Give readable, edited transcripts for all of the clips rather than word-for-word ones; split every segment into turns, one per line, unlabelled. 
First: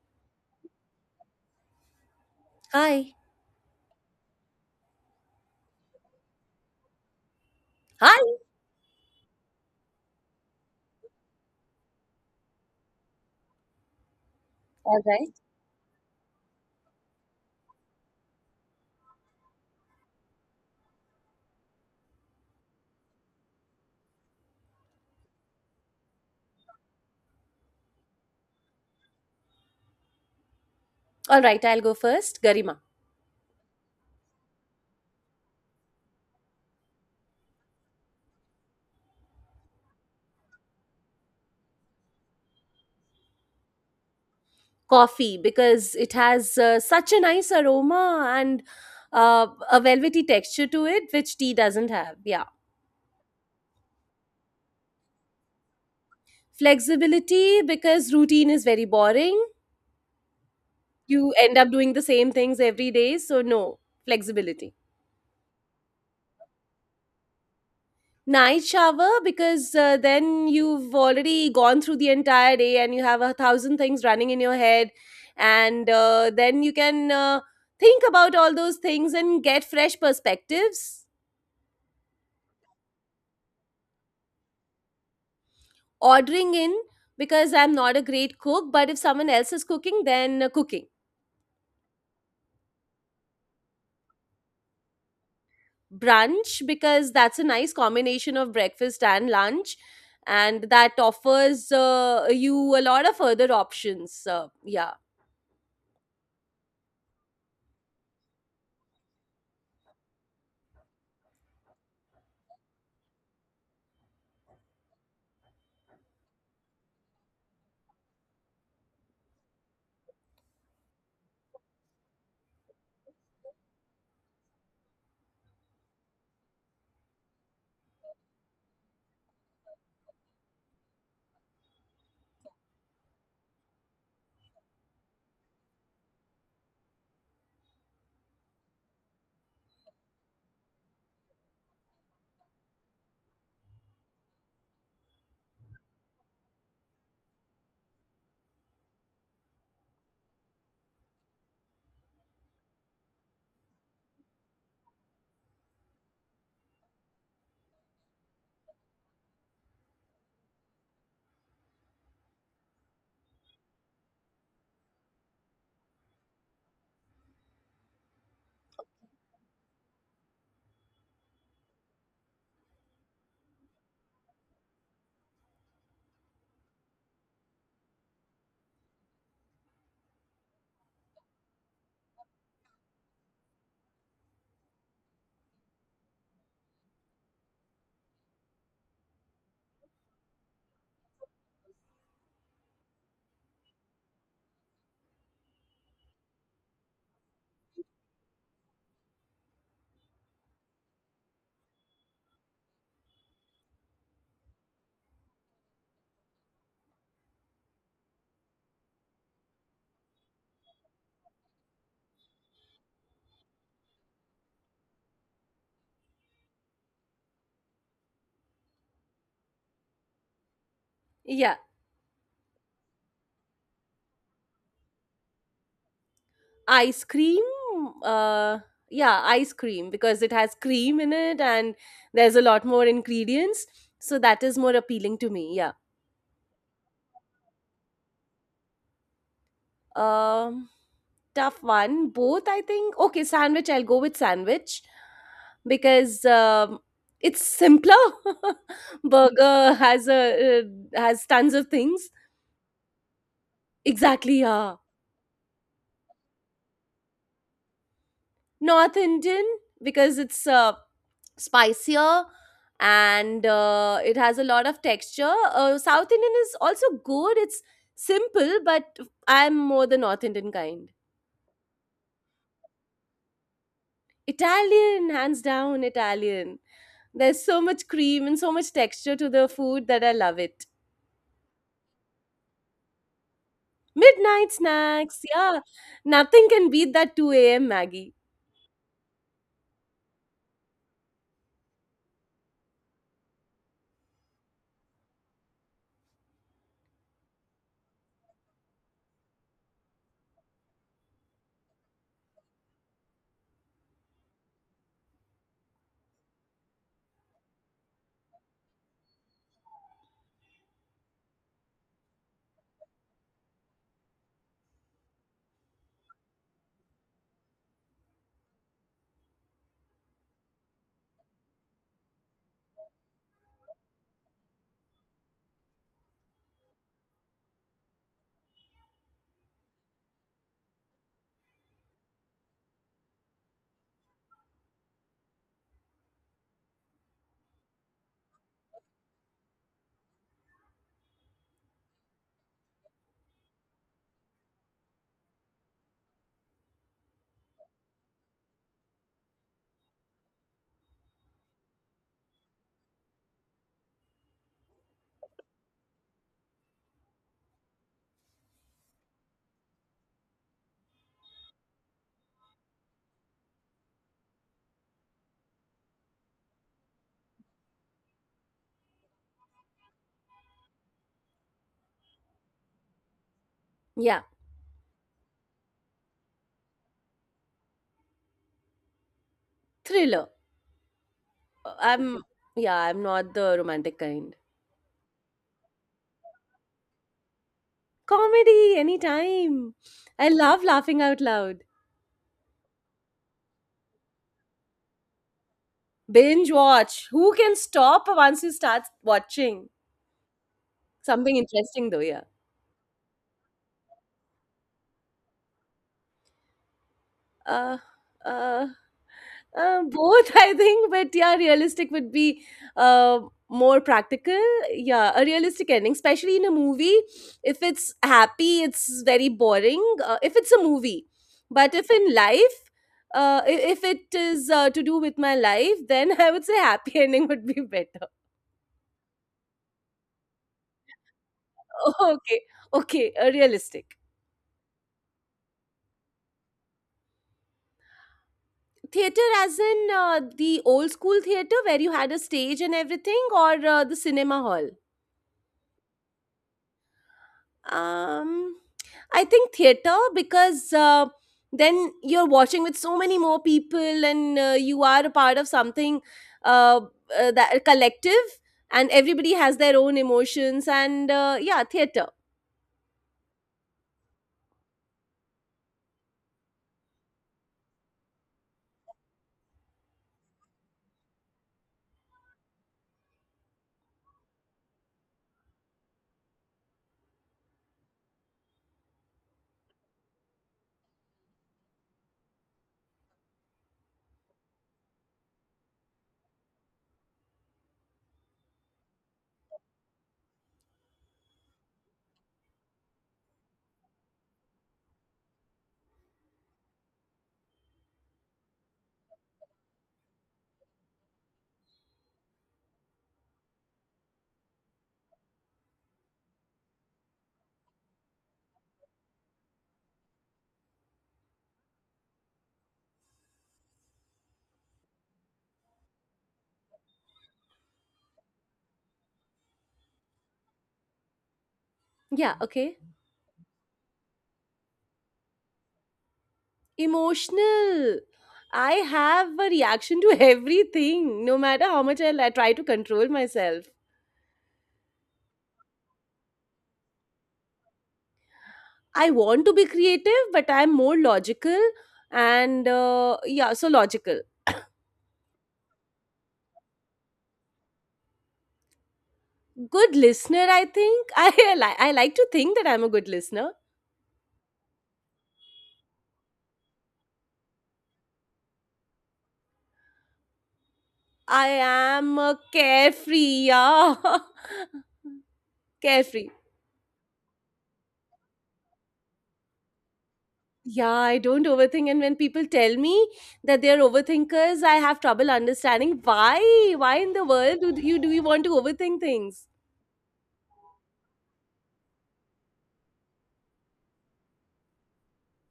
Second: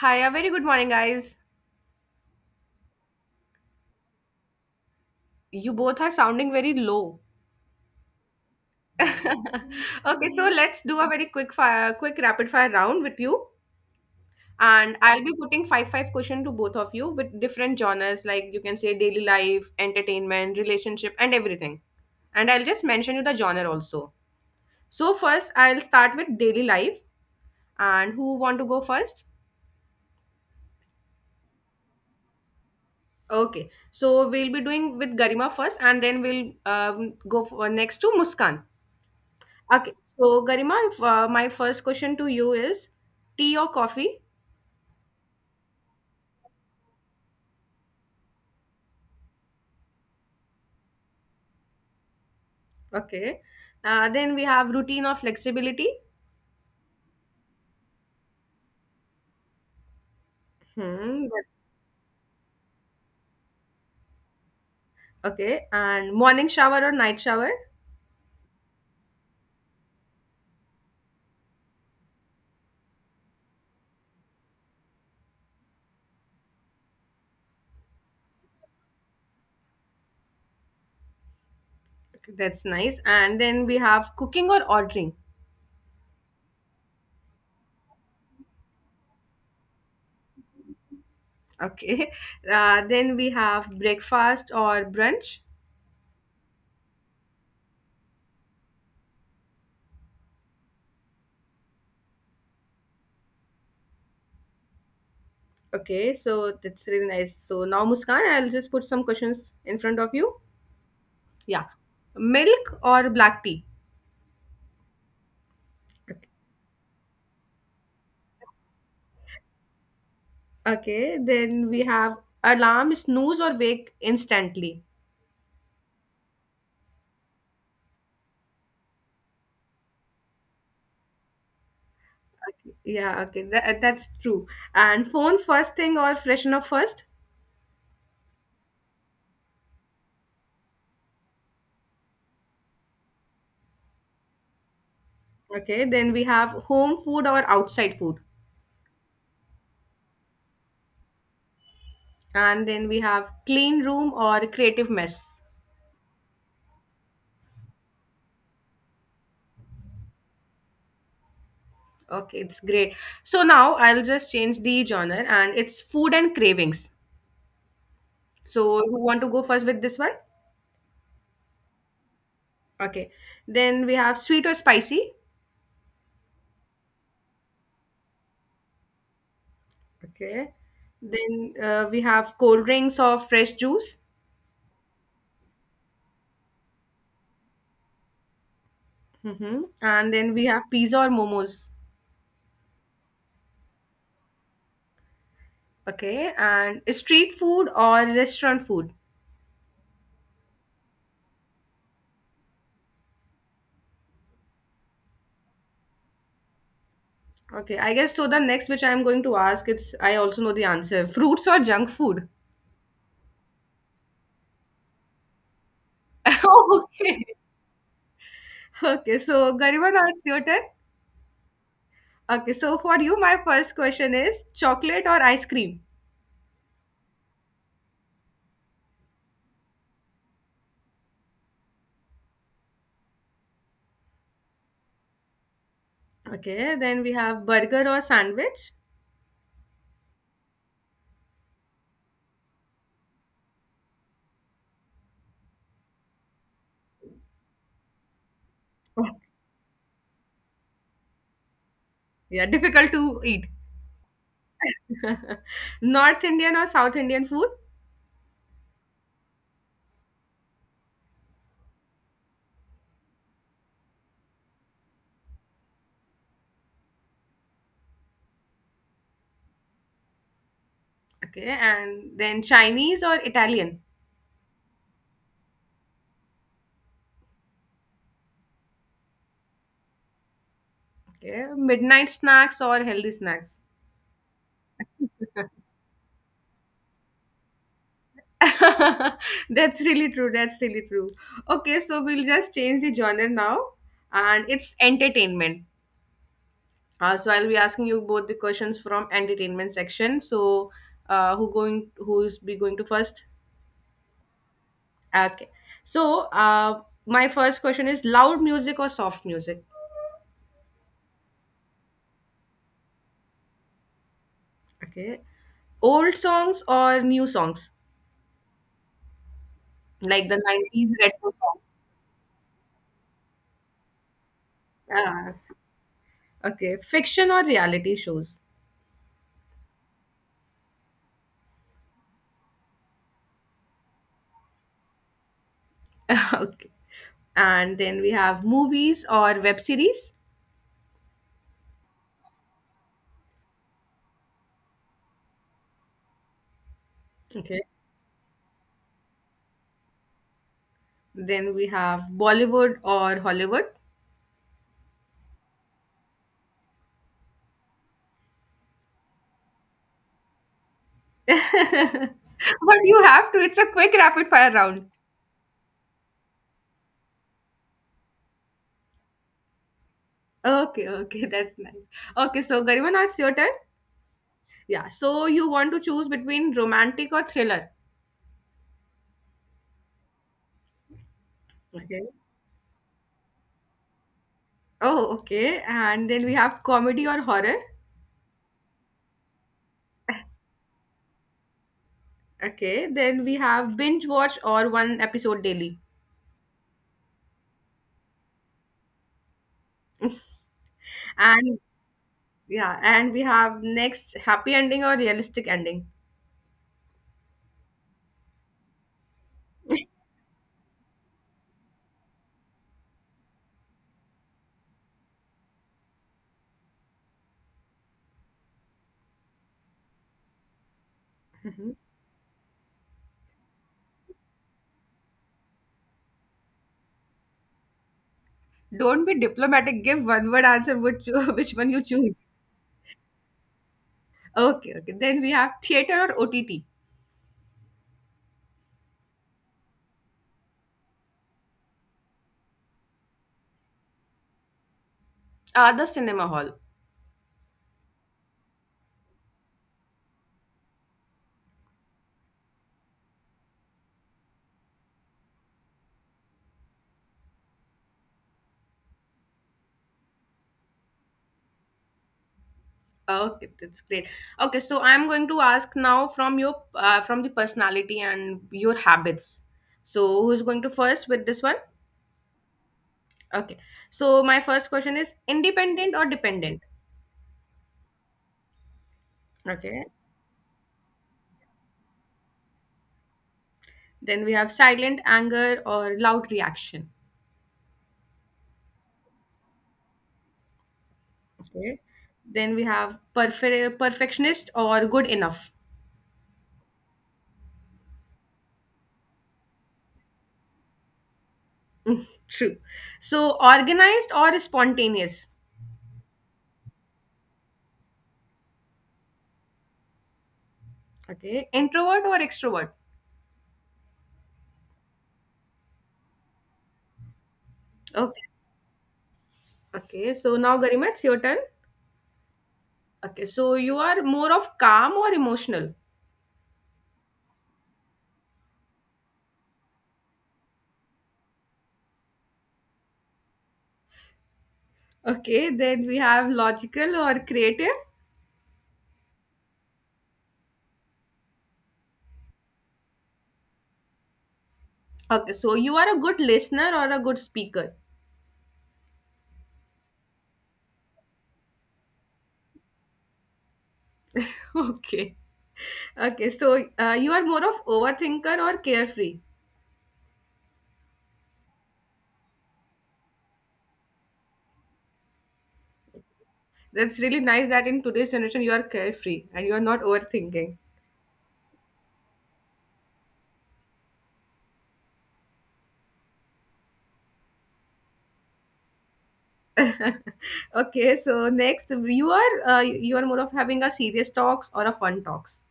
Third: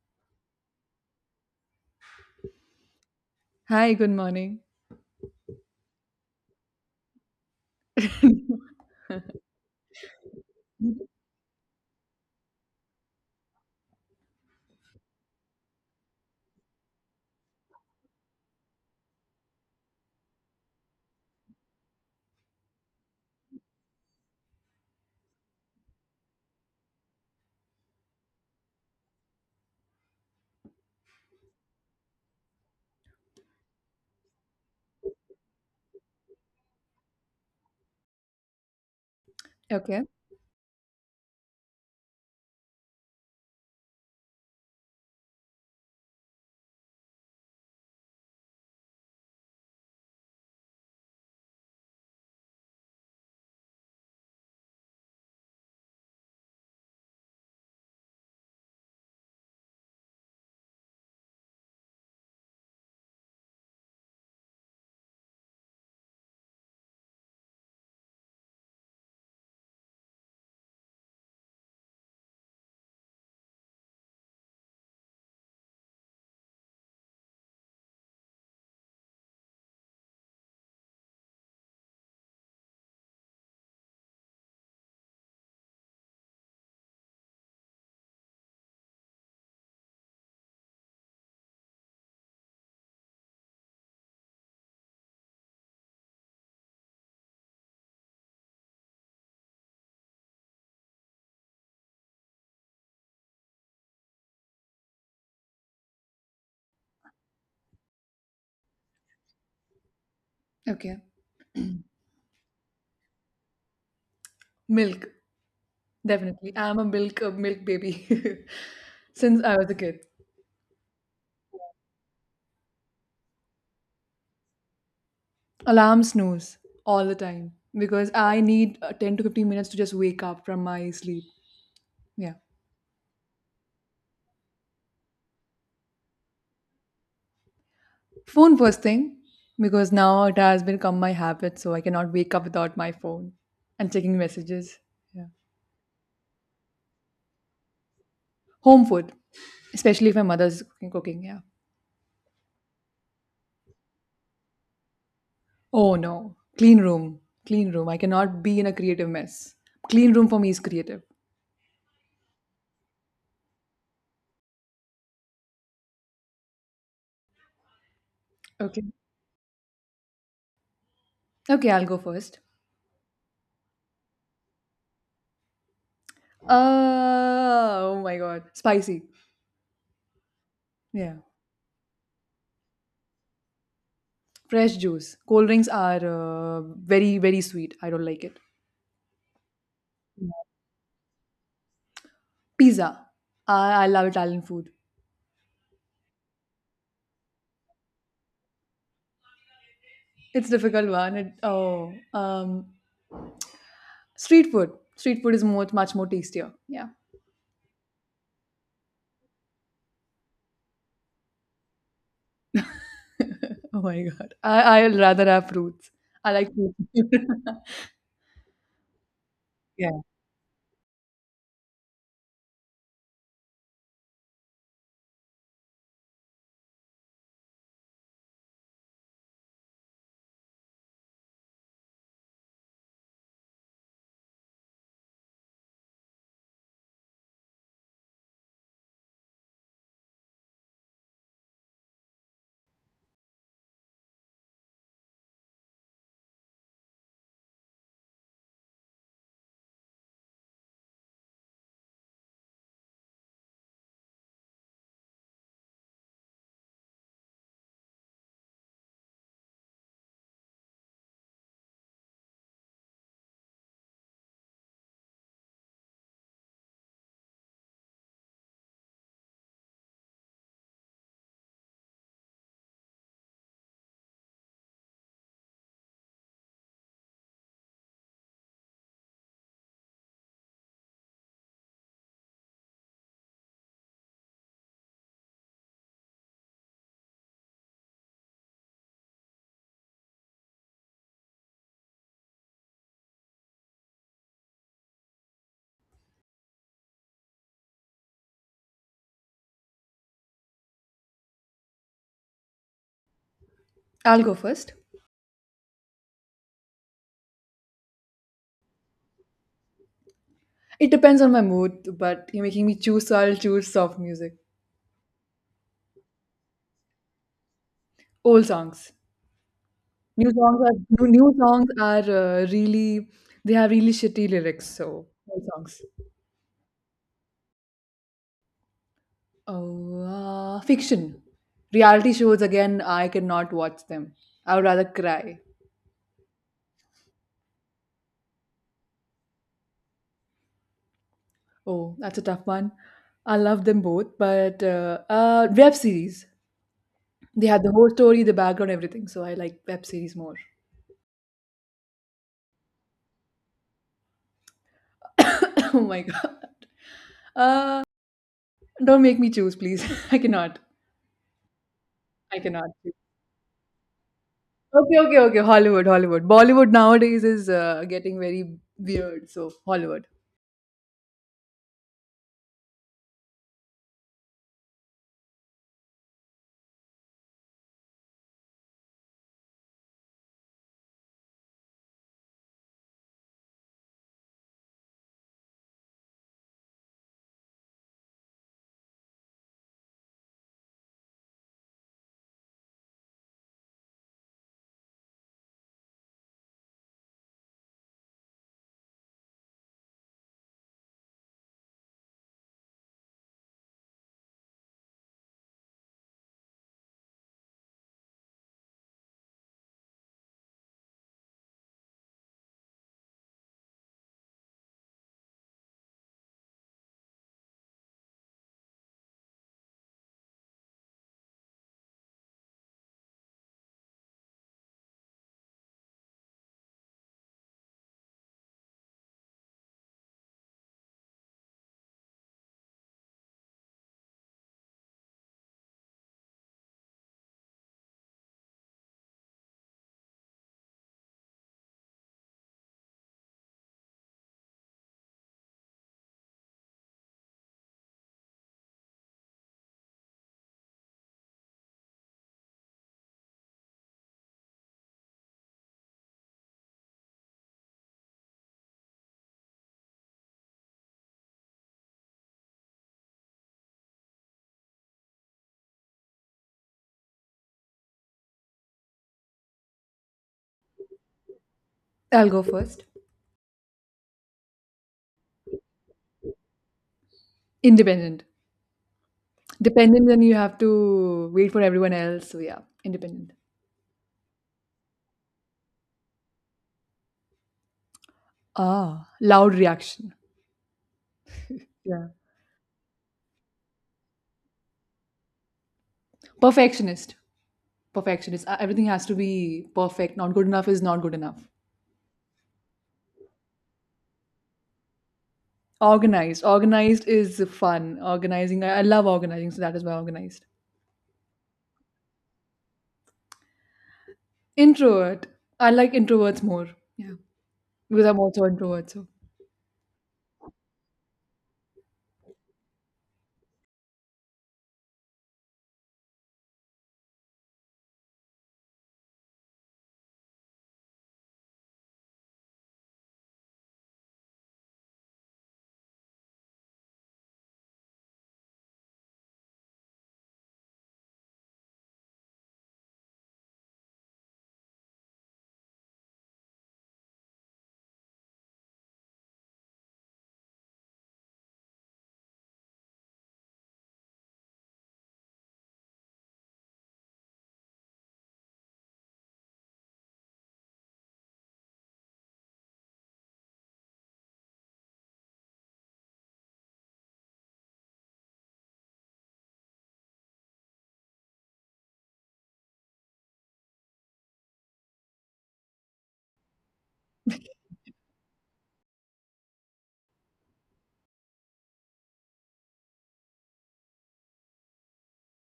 Hi, a very good morning, guys.
Hi.
Hi, good morning.
You both are sounding very low.
Hi.
Okay, so let's do
Mhm.
a very quick rapid fire round with you. And
All
I'll be
right.
putting five question to both of you with different genres, like you can say daily life, entertainment, relationship, and everything. And I'll just mention you the genre also. So first, I'll start with daily life. And who want to go first?
All right. I'll go first, Garima.
Okay, so we'll be doing with Garima first, and then we'll next to Muskan. Okay,
Okay,
so Garima, if, my first question to you is tea or coffee?
Coffee, because it has such a nice aroma and a velvety texture to it, which tea doesn't have. Yeah.
Okay. Then we have routine or flexibility.
Flexibility, because routine is very boring.
Hmm.
You end up doing the same things every day. So, no, flexibility.
Okay. And morning shower or night shower.
Night shower because then you've already gone through the entire day and you have a thousand things running in your head, and then you can think about all those things and get fresh perspectives.
Okay, that's nice. And then we have cooking or ordering.
Ordering in because I'm not a great cook, but if someone else is cooking, then cooking.
Okay. Then we have breakfast or brunch.
Brunch because that's a nice combination of breakfast and lunch, and that offers you a lot of further options. Yeah.
Okay. So that's really nice. So now, Muskan, I'll just put some questions in front of you.
okay.
Yeah. Milk or black tea?
Milk, definitely. I'm a milk baby since I was a kid.
Okay, then we have alarm, snooze, or wake instantly.
Alarm snooze all the time because I need 10 to 15 minutes to just wake up from my sleep. Yeah.
Yeah, okay, that's true. And phone first thing or freshen up first.
Phone first thing because now it has become my habit, so I cannot wake up without my phone and checking messages. Yeah.
Okay, then we have home food or outside food.
Home food, especially if my mother's cooking. Yeah.
And then we have clean room or creative mess.
Oh no, clean room. I cannot be in a creative mess. Clean room for me is creative.
Okay, it's great. So now I'll just change the genre and it's food and cravings.
Okay,
So you want to go first with this one?
okay, I'll go first.
Okay. Then we have sweet or spicy.
Oh my god, spicy.
Okay.
Yeah,
Then we have cold drinks or fresh juice.
fresh juice. Cold drinks are very sweet. I don't like it.
Mm-hmm. And then we have pizza or momos.
Pizza. I love Italian food.
Okay. And street food or restaurant food.
It's difficult one. Street food. Street food is more much more tastier. Yeah.
Okay, I guess so. The next which I'm going to ask, it's I also know the answer. Fruits or junk food.
Oh my god. I I'll rather have fruits. I like fruits.
Okay. Okay, so Gariban,
Yeah,
it's your turn.
Yeah.
Okay, so for you, my first question is chocolate or ice cream.
Ice cream? Uh, yeah, ice cream because it has cream in it and there's a lot more ingredients. So that is more appealing to me. Yeah.
Okay. Then we have burger or sandwich.
Um, tough one. Both, I think. Okay, sandwich. I'll go with sandwich because it's simpler.
Oh,
Burger has a has tons of things.
yeah, difficult to eat.
Exactly. Yeah.
North Indian or South Indian food.
North Indian because it's spicier and it has a lot of texture. South Indian is also good. It's simple, but I'm more the North Indian kind.
Okay. And then Chinese or Italian.
Italian, hands down, Italian. There's so much cream and so much texture to the food that I love it.
Okay, midnight snacks or healthy snacks?
Midnight snacks, yeah. Nothing can beat that 2 a.m. Maggie.
That's really true. That's really true. Okay, so we'll just change the genre now, and it's entertainment. So I'll be asking you both the questions from entertainment section. So, Who's be going to first?
I'll go first.
Okay. So, my first question is loud music or soft music?
It depends on my mood, but you're making me choose, so I'll choose soft music.
Okay. Old songs or new songs,
Old songs.
like
New
the
songs are
nineties
new,
retro
new
songs.
songs are really they have really shitty lyrics, so
Ah,
old songs.
okay. Fiction or reality shows?
Oh, Fiction. Reality shows again, I cannot watch them. I would rather cry.
Okay. And then we have movies or web series.
Oh, that's a tough one. I love them both, but web series. They
Okay.
have the whole story, the background, everything. So I like web series more.
Then we have Bollywood or Hollywood.
Oh my god! Don't make me choose, please. I cannot. I cannot.
But you have to. It's a quick rapid fire round.
Okay, okay, okay. Hollywood, Hollywood. Bollywood nowadays is getting very weird. So, Hollywood.
Okay, okay, that's nice. Okay, so Garima, now it's your turn.
Yeah,
Yeah, so you want to choose between romantic or thriller.
thriller. Uh,
Okay.
I'm, yeah, I'm not the romantic kind.
Oh, okay. And then we have comedy or horror.
Comedy, anytime. I love laughing out loud.
Okay. Then we have binge watch or one episode daily.
Binge watch. Who can stop once you start watching? Something
And
interesting though, yeah.
yeah, and we have next happy ending or realistic ending.
Uh, uh, both, I think, but yeah, realistic would be uh, more practical. Yeah, a realistic ending, especially in a movie. If it's happy, it's very boring. If it's a movie,
Mhm.
but if in life, if it is to do with my life, then I would say happy ending would be better.
Don't be diplomatic. Give one word answer which which one you choose.
Okay, okay, realistic.
Okay, okay. Then we have theater or OTT.
Theater as in the old school theater where you had a stage and everything, or the cinema hall?
The cinema hall.
Um, I think theater because then you're watching with so many more people and you are a part of something, uh, that a collective, and everybody has their own emotions and yeah, theater.
Okay, that's great. Okay, so I'm going to ask now from your from the personality and your habits. So who's going to first with this one?
I'll go first.
Okay. So my first question is independent or dependent?
Independent.
Okay.
Dependent, then you have to wait for everyone else. So, yeah, independent.
Then we have silent anger or loud reaction.
Ah, loud reaction.
Okay.
Yeah.
Then we have perfectionist or good enough.
Perfectionist. Perfectionist. Everything has to be perfect. Not good enough is not good enough.
Mm, true. So organized or spontaneous?
Organized. Organized is fun. Organizing. I love organizing, so that is why organized.
Okay. Introvert or extrovert?
Introvert. I like introverts more. Yeah. Because I'm
Okay.
also introvert, so
Okay, so now Garima, it's your turn.
Yeah, okay.
Okay. So you are more of calm or emotional?
Emotional. I have a reaction to everything, no matter how much I try to control myself.
Okay. Then we have logical or creative.
I want to be creative, but I'm more logical and yeah, so logical.
Okay. So you are a good listener or a good speaker?
Good listener, I think. I like to think that I'm a good listener.
Okay. Okay. So you are more of overthinker or carefree?
I am a carefree, yeah. carefree.
That's really nice that in today's generation you are carefree and you are not overthinking.
Yeah, I don't overthink, and when people tell me that they're overthinkers, I have trouble understanding why in the world do you want to overthink things?
Okay, so next you are more of having a serious talks or a fun talks.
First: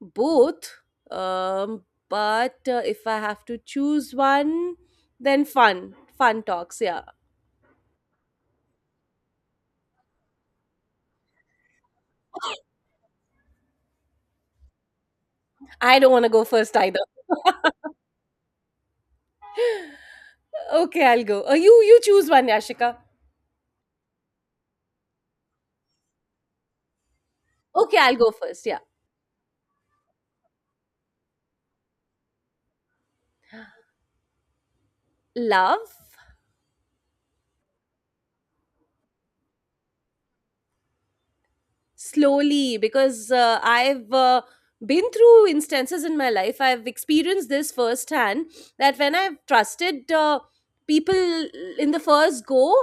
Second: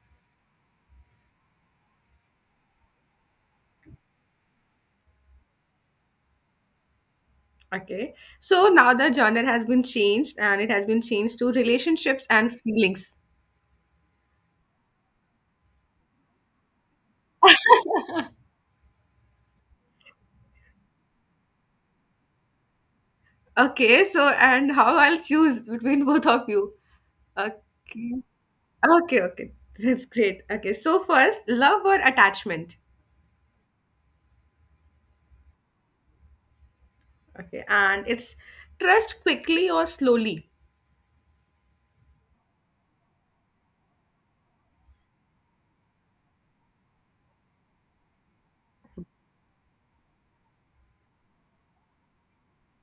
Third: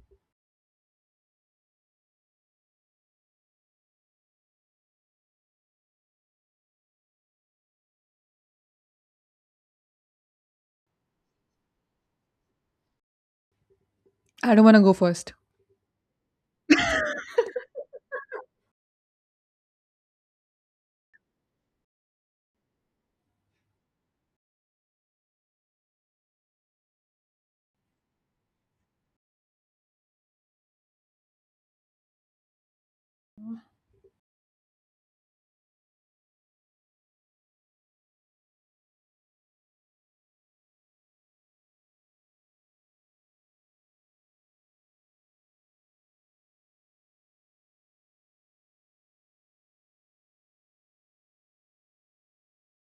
Both, um, but if I have to choose one, then fun talks, yeah.
Okay, so now the genre has been changed and it has been changed to relationships and feelings.
I don't want to go first.
I don't want to go first either. Okay, I'll go, you you choose one, Yashika.
Okay, so and how I'll choose between both of you.
Okay,
Okay,
I'll go first. Yeah.
okay. Okay, that's great. Okay, so first love or attachment.
Love.
Okay, and it's trust quickly or slowly.
Slowly, because I've, been through instances in my life. I've experienced this firsthand, that when I've trusted people in the first go,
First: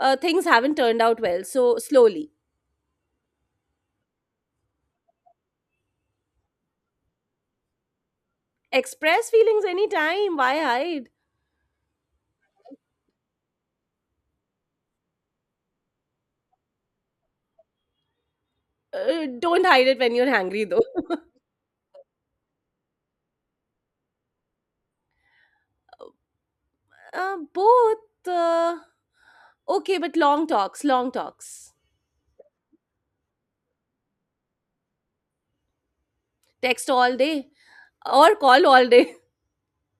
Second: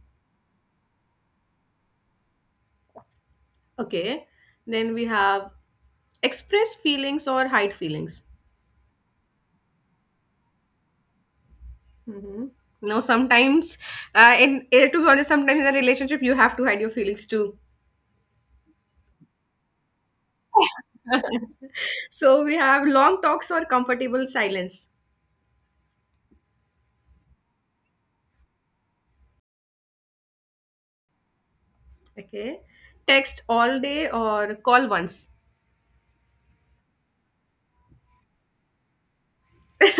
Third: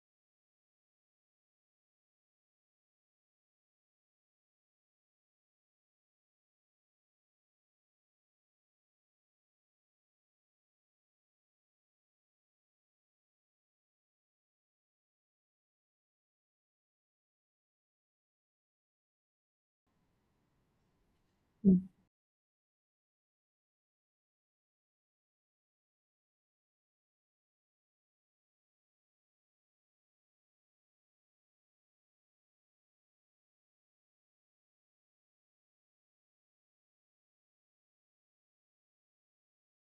things haven't turned out well. So, slowly.
Okay, then we have express feelings or hide feelings.
Express feelings anytime. Why hide?
Mhm. No, sometimes, to be honest, sometimes in a relationship you have to hide your feelings too.
Don't hide it when you're hangry, though.
So we have long talks or comfortable silence.
Both. Okay, but long talks.
Okay, text all day or call once.
Text all day or call all day.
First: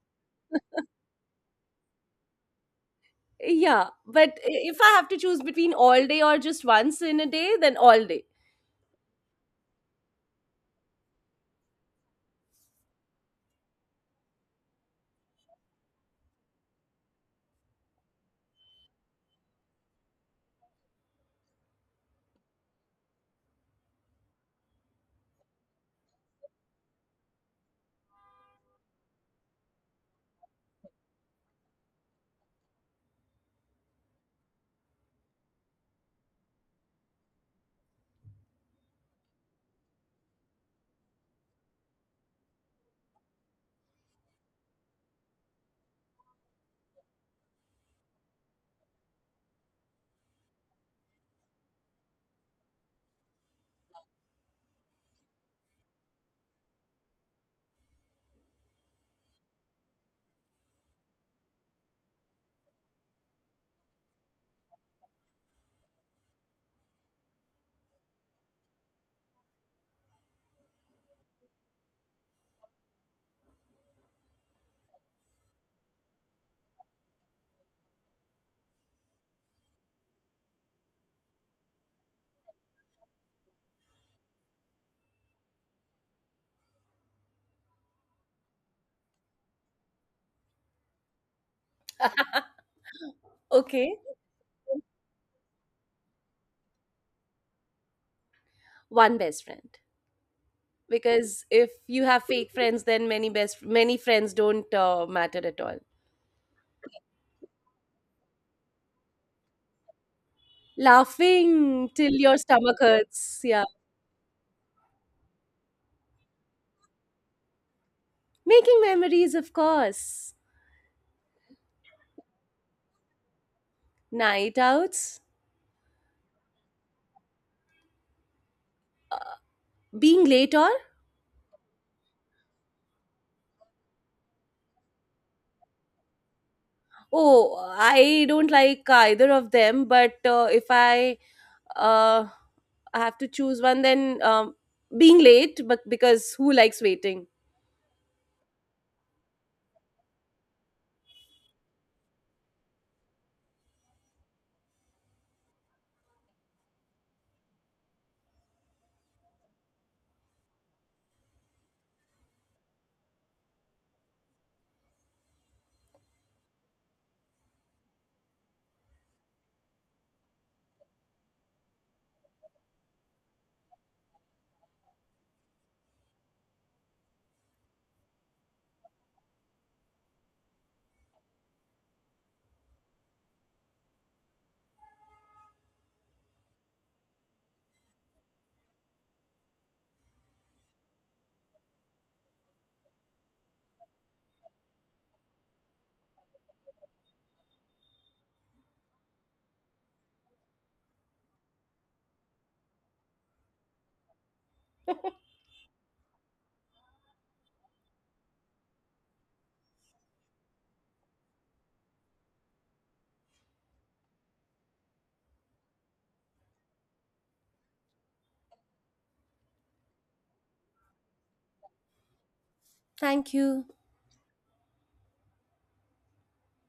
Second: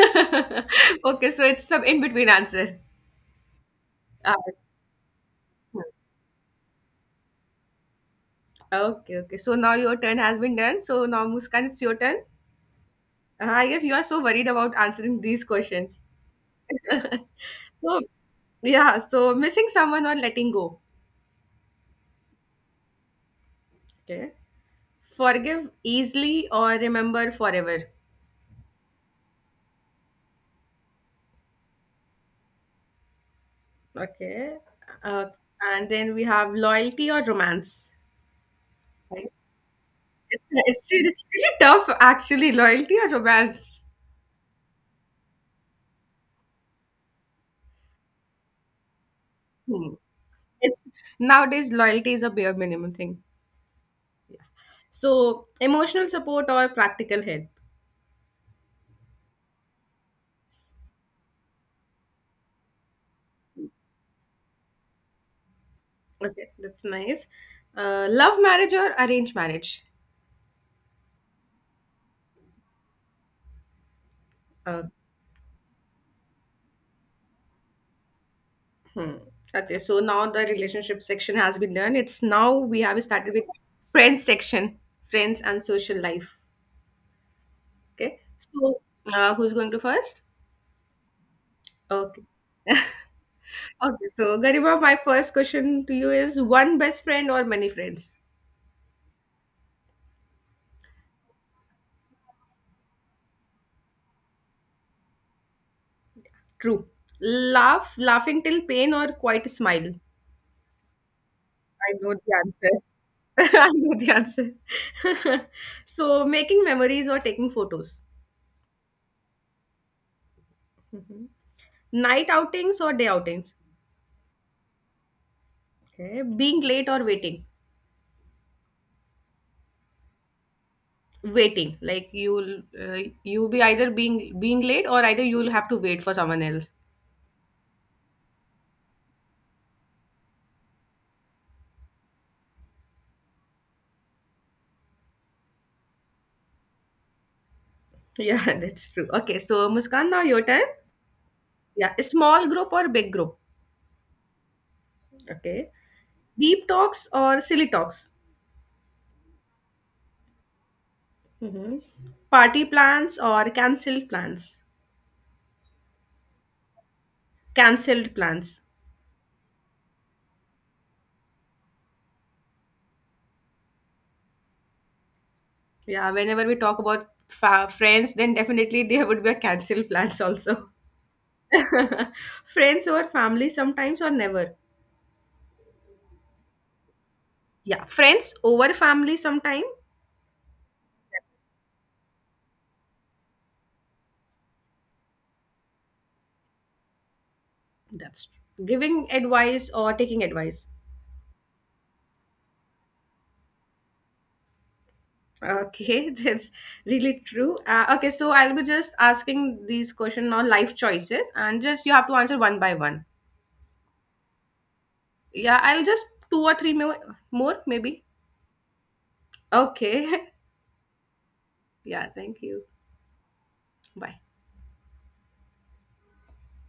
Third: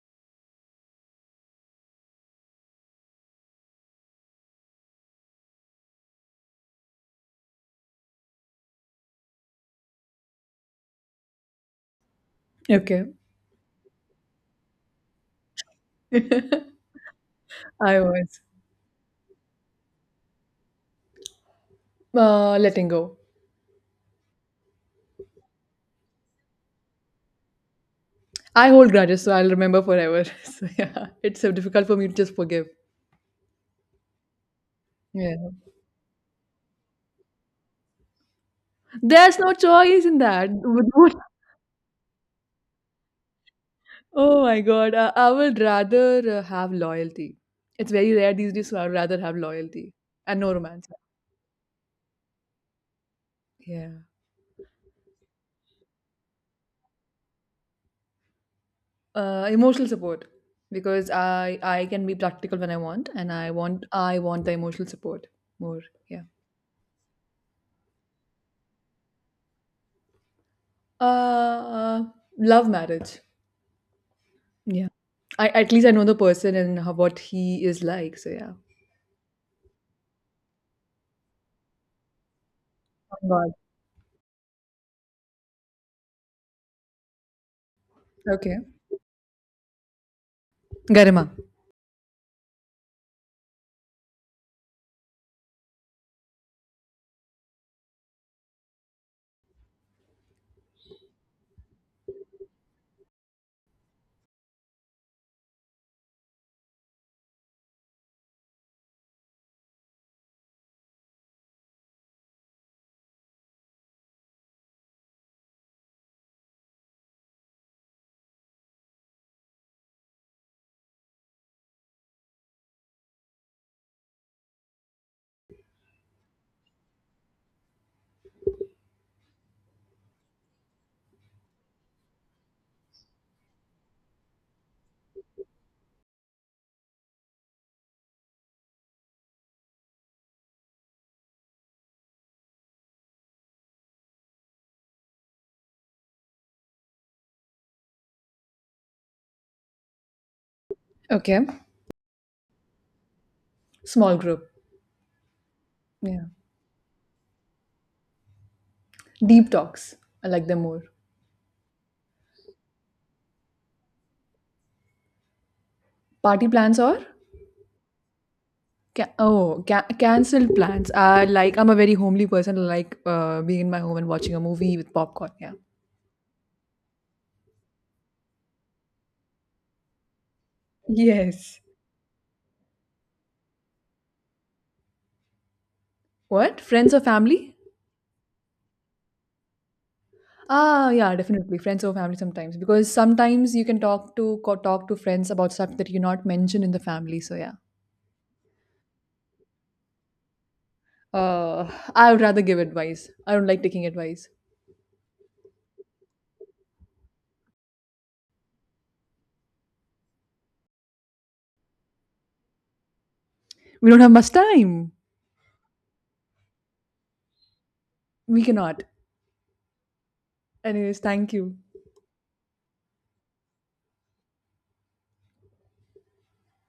Okay, so it's some in between answer.
yeah,
Uh,
but if I have to choose between all day or just once in a day, then all day.
okay, okay. So now your turn has been done. So now Muskan, it's your turn.
Okay.
I guess you are so worried about answering these questions. So
I was
yeah, so missing someone or letting go.
letting go.
Okay. Forgive easily or remember forever.
I hold grudges, so I'll remember forever. So yeah, it's so difficult for me to just forgive.
Okay. Uh,
Yeah,
and then we have loyalty or romance. Right?
there's no choice in that.
It's really tough, actually. Loyalty or romance.
Oh my God, I would rather have loyalty. It's very rare these days, so I'd rather have
Hmm.
loyalty and no
It's
romance.
nowadays loyalty is a bare minimum thing.
Yeah,
So emotional support or practical help.
emotional support because I can be practical when I want, and I want the emotional support more. Yeah,
Okay, that's nice. Love marriage or arranged marriage.
uh, love marriage. Yeah. I at least I know the person and how what he is like, so yeah.
Hmm. Okay, so now the relationship section has been done. It's now we have
Oh
started with
god.
friends section, friends and social life. Okay,
Okay.
so who's going to first?
Garima.
Okay,
Okay.
okay. So Garima, my first question to you is: one best friend or many friends?
One best friend. Because if you have fake friends, then many best many friends don't matter at all.
True. Laugh, laughing till pain, or quite smile.
Laughing
I
till
know
your
the
stomach
answer.
hurts. Yeah.
I know the answer. So making memories or taking photos.
Making memories, of course.
Mhm. Night outings or day outings?
Night outs?
Okay, being late or waiting?
Being late or?
Waiting, like you'll be either being late or either you'll have to wait for someone else.
Oh, I don't like either of them, but if I uh, have to choose one, then being late, but because who likes waiting?
Yeah, that's true. Okay, so Muskan, now your turn.
Okay.
Yeah, a small group or big group?
Small group.
Okay,
Yeah.
deep talks or silly talks?
Deep talks. I like them more.
Hmm. Party plans or cancelled plans?
Party plans or?
Cancelled plans.
Cancelled plans. I like I'm a very homely person. I like being in my home and watching a movie with popcorn. Yeah.
Yeah, whenever we talk about friends, then definitely there would be a cancelled plans also.
Yes.
Friends or family sometimes or never?
What? Friends or family?
Yeah, friends over family sometime.
Ah, yeah, definitely friends or family sometimes because sometimes you can talk to talk to friends about stuff that you not mention in the family. So yeah.
That's giving advice or taking advice.
Uh, I would rather give advice. I don't like taking advice.
Okay. That's really true. Okay, so I'll be just asking these question on life choices and just you have to answer one by one.
We don't have much time.
Yeah, I'll just two or three more, more maybe.
We cannot.
Okay.
Anyways, thank you.
Yeah, thank you.
Thank you.
Bye.